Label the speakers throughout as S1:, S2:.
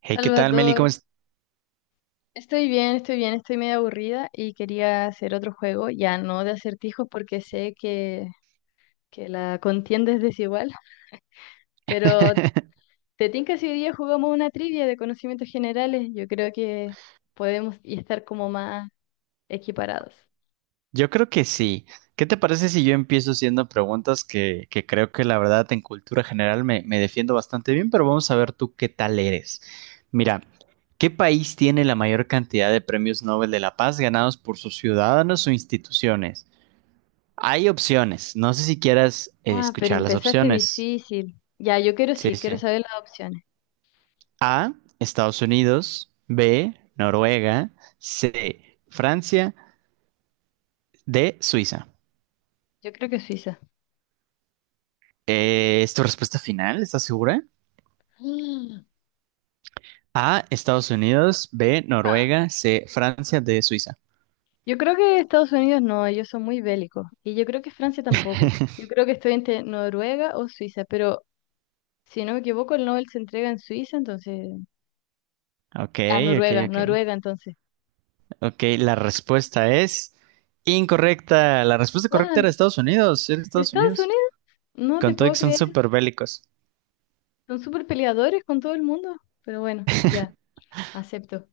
S1: Hey, ¿qué tal, Meli?
S2: Salvador, estoy bien, estoy bien, estoy medio aburrida y quería hacer otro juego, ya no de acertijos porque sé que la contienda es desigual, pero te tinca si hoy día jugamos una trivia de conocimientos generales, yo creo que podemos y estar como más equiparados.
S1: Yo creo que sí. ¿Qué te parece si yo empiezo haciendo preguntas que creo que la verdad en cultura general me defiendo bastante bien, pero vamos a ver tú qué tal eres. Mira, ¿qué país tiene la mayor cantidad de premios Nobel de la Paz ganados por sus ciudadanos o instituciones? Hay opciones. No sé si quieras
S2: Ah, pero
S1: escuchar las
S2: empezaste
S1: opciones.
S2: difícil. Ya, yo
S1: Sí, sí.
S2: quiero saber las opciones.
S1: A, Estados Unidos, B, Noruega, C, Francia, D, Suiza.
S2: Yo creo que Suiza.
S1: ¿Es tu respuesta final? ¿Estás segura? A, Estados Unidos, B,
S2: Mm.
S1: Noruega, C, Francia, D, Suiza.
S2: Yo creo que Estados Unidos no, ellos son muy bélicos. Y yo creo que Francia tampoco. Yo creo que estoy entre Noruega o Suiza, pero si no me equivoco, el Nobel se entrega en Suiza, entonces...
S1: Ok,
S2: Ah,
S1: ok,
S2: Noruega,
S1: ok.
S2: Noruega, entonces.
S1: Ok, la respuesta es incorrecta. La respuesta correcta era
S2: ¿Cuál?
S1: Estados Unidos, era Estados
S2: ¿Estados
S1: Unidos.
S2: Unidos? No te
S1: Con todo y
S2: puedo
S1: que son
S2: creer.
S1: súper bélicos.
S2: Son súper peleadores con todo el mundo. Pero bueno, ya, acepto.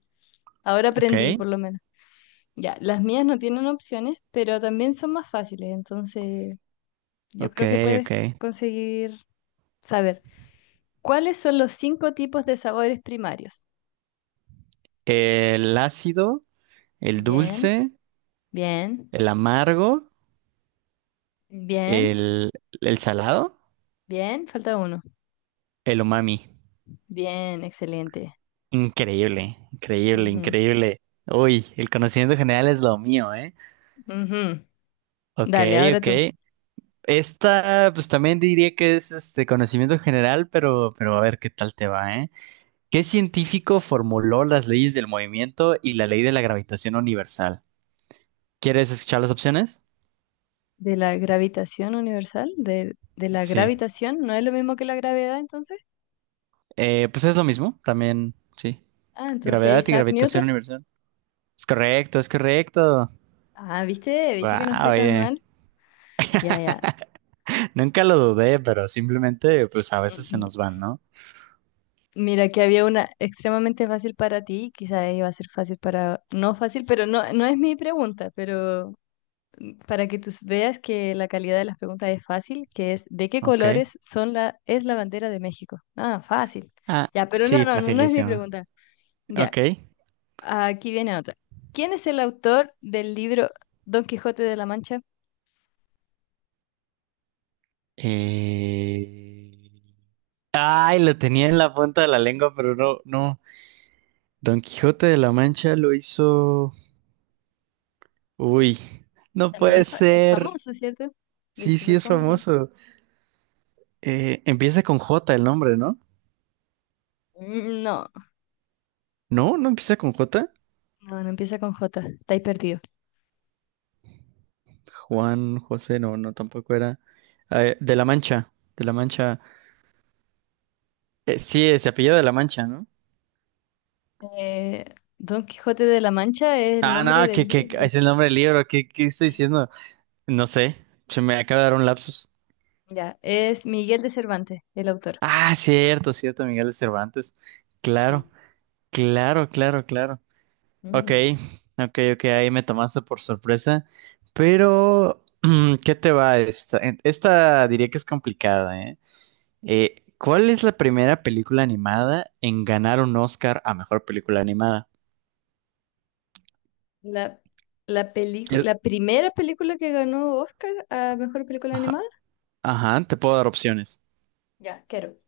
S2: Ahora aprendí,
S1: Ok,
S2: por lo menos. Ya, las mías no tienen opciones, pero también son más fáciles, entonces yo
S1: ok,
S2: creo que puedes
S1: ok.
S2: conseguir saber. ¿Cuáles son los cinco tipos de sabores primarios?
S1: El ácido, el
S2: Bien,
S1: dulce,
S2: bien,
S1: el amargo,
S2: bien,
S1: el, el salado,
S2: bien, falta uno.
S1: el umami.
S2: Bien, excelente.
S1: Increíble, increíble,
S2: Ujú,
S1: increíble. Uy, el conocimiento general es lo mío, ¿eh?
S2: ujú.
S1: Ok,
S2: Dale, ahora
S1: ok.
S2: tú.
S1: Esta, pues también diría que es este conocimiento general, pero a ver qué tal te va, ¿eh? ¿Qué científico formuló las leyes del movimiento y la ley de la gravitación universal? ¿Quieres escuchar las opciones?
S2: ¿De la gravitación universal? ¿De la
S1: Sí.
S2: gravitación? ¿No es lo mismo que la gravedad entonces?
S1: Pues es lo mismo, también, sí.
S2: Ah, entonces
S1: Gravedad y
S2: Isaac
S1: gravitación
S2: Newton.
S1: universal. Es correcto, es correcto.
S2: Ah, viste, viste que no
S1: Wow,
S2: estoy tan
S1: oye.
S2: mal. Ya, ya.
S1: Nunca lo dudé, pero simplemente, pues a veces se
S2: Ujú.
S1: nos van, ¿no?
S2: Mira que había una extremadamente fácil para ti, quizás iba a ser fácil para... No fácil, pero no, no es mi pregunta, pero para que tú veas que la calidad de las preguntas es fácil, que es ¿de qué
S1: Ok.
S2: colores son la, es la bandera de México? Ah, fácil.
S1: Ah,
S2: Ya, pero no,
S1: sí,
S2: no, no, no es mi
S1: facilísimo.
S2: pregunta. Ya,
S1: Ok.
S2: aquí viene otra. ¿Quién es el autor del libro Don Quijote de la Mancha?
S1: Eh, Ay, lo tenía en la punta de la lengua, pero no, no. Don Quijote de la Mancha lo hizo. Uy, no
S2: También
S1: puede
S2: es
S1: ser.
S2: famoso, ¿cierto? Es
S1: Sí, sí,
S2: súper
S1: es
S2: famoso.
S1: famoso. Empieza con J el nombre, ¿no?
S2: Mm, No,
S1: No, no empieza con J.
S2: no, no empieza con J, estáis perdido.
S1: Juan, José, no, no, tampoco era. De la Mancha, de la Mancha. Sí, se apellida de la Mancha, ¿no?
S2: Eh, Don Quijote de la Mancha es el
S1: Ah, no,
S2: nombre del
S1: que
S2: libro.
S1: es el nombre del libro. ¿Qué estoy
S2: Sí.
S1: diciendo? No sé, se me acaba de dar un lapsus.
S2: Ya, es Miguel de Cervantes, el autor.
S1: Ah, cierto, cierto, Miguel de Cervantes. Claro,
S2: Sí.
S1: claro, claro, claro. Ok, ok, ok, ahí me tomaste por sorpresa. Pero, ¿qué te va esta? Esta diría que es complicada, ¿eh? ¿Cuál es la primera película animada en ganar un Oscar a mejor película animada?
S2: La, la película,
S1: El-
S2: la primera película que ganó Oscar a mejor película
S1: Ajá,
S2: animada.
S1: ajá, te puedo dar opciones.
S2: Ya, quiero.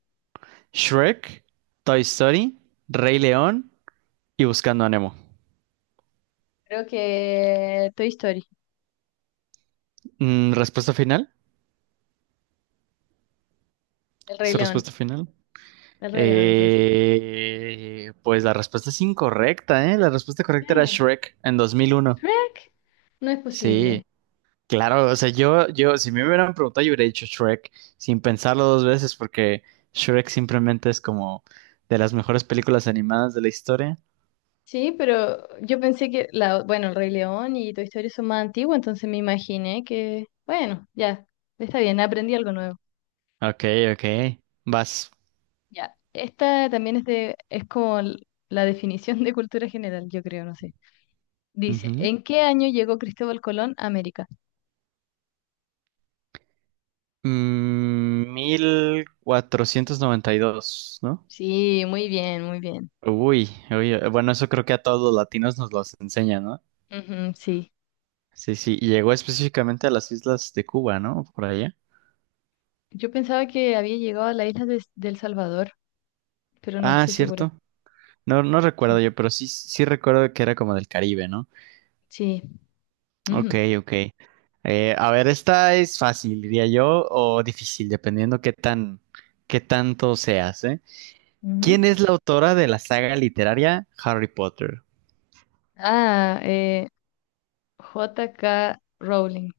S1: Shrek, Toy Story, Rey León y Buscando a Nemo.
S2: Creo que Toy Story,
S1: ¿Respuesta final?
S2: El Rey
S1: ¿Su
S2: León.
S1: respuesta final?
S2: El Rey León, entonces.
S1: Pues la respuesta es incorrecta, ¿eh? La respuesta correcta era
S2: Eh,
S1: Shrek en 2001.
S2: Shrek. No es
S1: Sí,
S2: posible.
S1: claro, o sea, yo, si me hubieran preguntado, yo hubiera dicho Shrek sin pensarlo dos veces, porque Shrek simplemente es como de las mejores películas animadas de la historia.
S2: Sí, pero yo pensé que la, bueno, El Rey León y Toy Story son más antiguos, entonces me imaginé que, bueno, ya, está bien, aprendí algo nuevo.
S1: Ok, ok, vas.
S2: Ya. Esta también es de, es como la definición de cultura general, yo creo, no sé. Dice,
S1: Ujú.
S2: ¿en qué año llegó Cristóbal Colón a América?
S1: 1492, ¿no?
S2: Sí, muy bien, muy bien.
S1: Uy, uy, bueno, eso creo que a todos los latinos nos los enseñan.
S2: Ujú, sí.
S1: Sí, sí, y llegó específicamente a las islas de Cuba, ¿no? Por allá.
S2: Yo pensaba que había llegado a la isla de, del Salvador, pero no
S1: Ah,
S2: estoy segura.
S1: cierto. No, no
S2: Sí.
S1: recuerdo yo, pero sí, sí recuerdo que era como del Caribe, ¿no?
S2: Sí.
S1: Ok,
S2: Ujú,
S1: ok. A ver, esta es fácil, diría yo, o difícil, dependiendo qué tanto seas, ¿eh? ¿Quién
S2: ujú.
S1: es la autora de la saga literaria Harry Potter?
S2: Ah, J K. Rowling.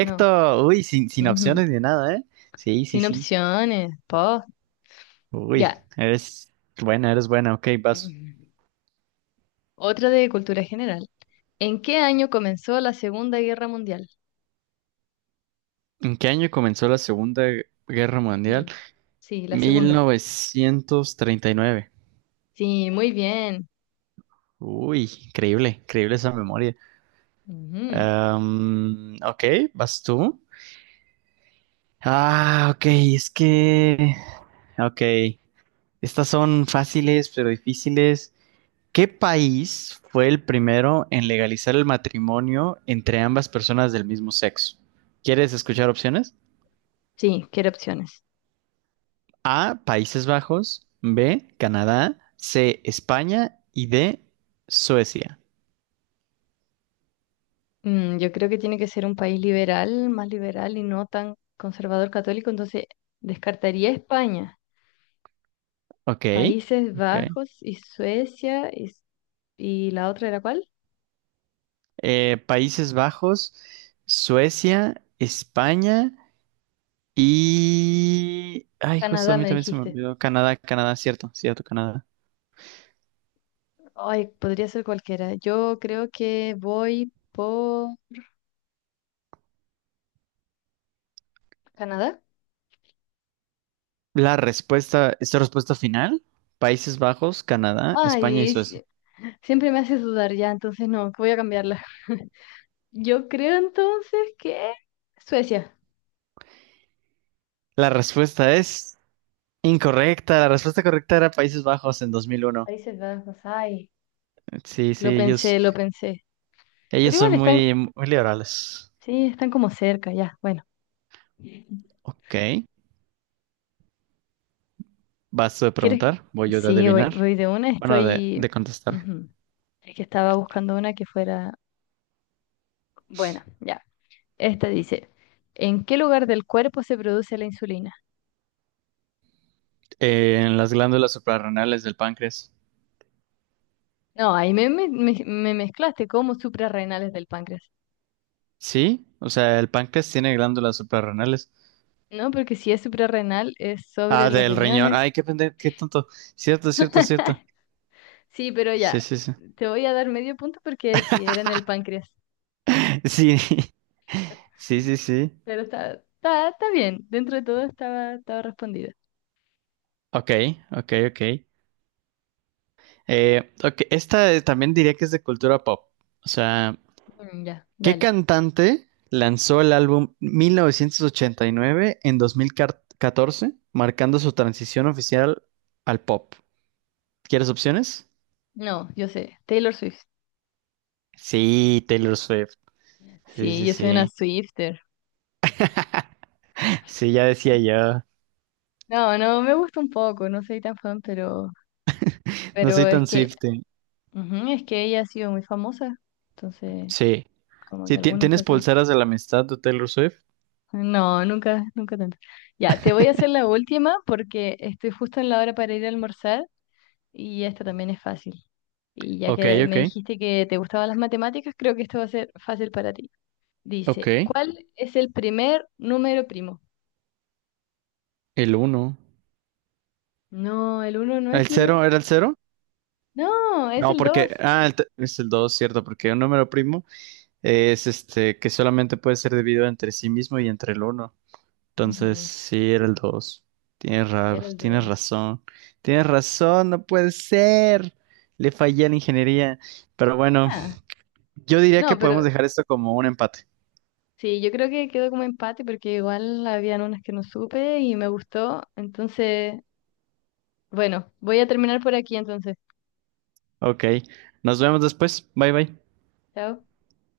S2: No.
S1: Uy, sin
S2: Ujú.
S1: opciones ni nada, ¿eh? Sí, sí,
S2: Sin
S1: sí.
S2: opciones. Po.
S1: Uy,
S2: Ya.
S1: eres buena, eres buena. Ok, vas.
S2: Ujú. Otra de cultura general. ¿En qué año comenzó la Segunda Guerra Mundial?
S1: ¿En qué año comenzó la Segunda Guerra Mundial?
S2: Ujú. Sí, la segunda.
S1: 1939.
S2: Sí, muy bien.
S1: Uy, increíble, increíble esa memoria.
S2: Ujú.
S1: Ok, ¿vas tú? Ah, ok, es que... Ok, estas son fáciles pero difíciles. ¿Qué país fue el primero en legalizar el matrimonio entre ambas personas del mismo sexo? ¿Quieres escuchar opciones?
S2: Sí, quiero opciones.
S1: A, Países Bajos, B, Canadá, C, España y D, Suecia.
S2: Mm, yo creo que tiene que ser un país liberal, más liberal y no tan conservador católico, entonces descartaría España,
S1: Ok,
S2: Países
S1: ok.
S2: Bajos y Suecia y, ¿y la otra era cuál?
S1: Países Bajos, Suecia, España y... Ay, justo a
S2: Canadá,
S1: mí
S2: me
S1: también se me
S2: dijiste.
S1: olvidó. Canadá, Canadá, cierto, cierto, Canadá.
S2: Ay, podría ser cualquiera. Yo creo que voy por Canadá.
S1: Esta respuesta final, Países Bajos, Canadá, España y
S2: Ay, si-
S1: Suecia.
S2: siempre me haces dudar ya, entonces no, que voy a cambiarla. Yo creo entonces que Suecia,
S1: La respuesta es incorrecta. La respuesta correcta era Países Bajos en 2001.
S2: Países Bajos, ay,
S1: Sí, sí,
S2: lo
S1: ellos,
S2: pensé, lo pensé.
S1: ellos
S2: Pero
S1: son
S2: igual están,
S1: muy, muy liberales.
S2: sí, están como cerca, ya. Bueno,
S1: Ok. Vas tú de
S2: ¿quieres?
S1: preguntar, voy yo de
S2: Sí, voy,
S1: adivinar.
S2: voy de una,
S1: Bueno, de,
S2: estoy...
S1: de contestar.
S2: Ujú. Es que estaba buscando una que fuera buena, ya. Esta dice, ¿en qué lugar del cuerpo se produce la insulina?
S1: En las glándulas suprarrenales del páncreas.
S2: No, ahí me mezclaste como suprarrenales del páncreas.
S1: Sí, o sea, el páncreas tiene glándulas suprarrenales.
S2: No, porque si es suprarrenal es sobre
S1: Ah,
S2: los
S1: del riñón.
S2: riñones.
S1: Ay, qué pendejo, qué tonto. Cierto, cierto, cierto.
S2: Sí, pero ya,
S1: Sí, sí, sí.
S2: te voy a dar medio punto porque si era en el páncreas.
S1: Sí, sí, sí, sí.
S2: Pero está bien, dentro de todo estaba, estaba respondida.
S1: Ok, ok, ok. Ok, esta también diría que es de cultura pop. O sea,
S2: Mm, ya,
S1: ¿qué
S2: dale.
S1: cantante lanzó el álbum 1989 en 2014, marcando su transición oficial al pop? ¿Quieres opciones?
S2: No, yo sé, Taylor Swift.
S1: Sí, Taylor Swift. Sí,
S2: Sí,
S1: sí,
S2: yo soy una
S1: sí.
S2: Swifter.
S1: Sí, ya decía yo.
S2: No, no, me gusta un poco, no soy tan fan,
S1: No
S2: pero
S1: soy
S2: es
S1: tan
S2: que,
S1: Swift.
S2: ujú, es que ella ha sido muy famosa, entonces,
S1: Sí.
S2: como que algunas
S1: ¿Tienes
S2: cosas.
S1: pulseras de la amistad de Taylor Swift?
S2: No, nunca, nunca tanto. Ya, te voy a hacer la última porque estoy justo en la hora para ir a almorzar y esta también es fácil. Y ya
S1: Ok,
S2: que me
S1: ok.
S2: dijiste que te gustaban las matemáticas, creo que esto va a ser fácil para ti.
S1: Ok.
S2: Dice, ¿cuál es el primer número primo?
S1: El uno.
S2: No, el uno no es
S1: ¿El
S2: número.
S1: cero? ¿Era el cero?
S2: No, es
S1: No,
S2: el
S1: porque.
S2: 2.
S1: Ah, es el dos, cierto, porque un número primo es este que solamente puede ser dividido entre sí mismo y entre el uno. Entonces,
S2: Ujú,
S1: sí, era el 2.
S2: era el
S1: Tienes
S2: 2.
S1: razón. Tienes razón, no puede ser. Le fallé a la ingeniería. Pero bueno.
S2: Ah,
S1: Yo diría que
S2: no, pero
S1: podemos dejar esto como un empate.
S2: sí, yo creo que quedó como empate porque igual habían unas que no supe y me gustó. Entonces, bueno, voy a terminar por aquí entonces.
S1: Ok, nos vemos después. Bye bye.
S2: Chao.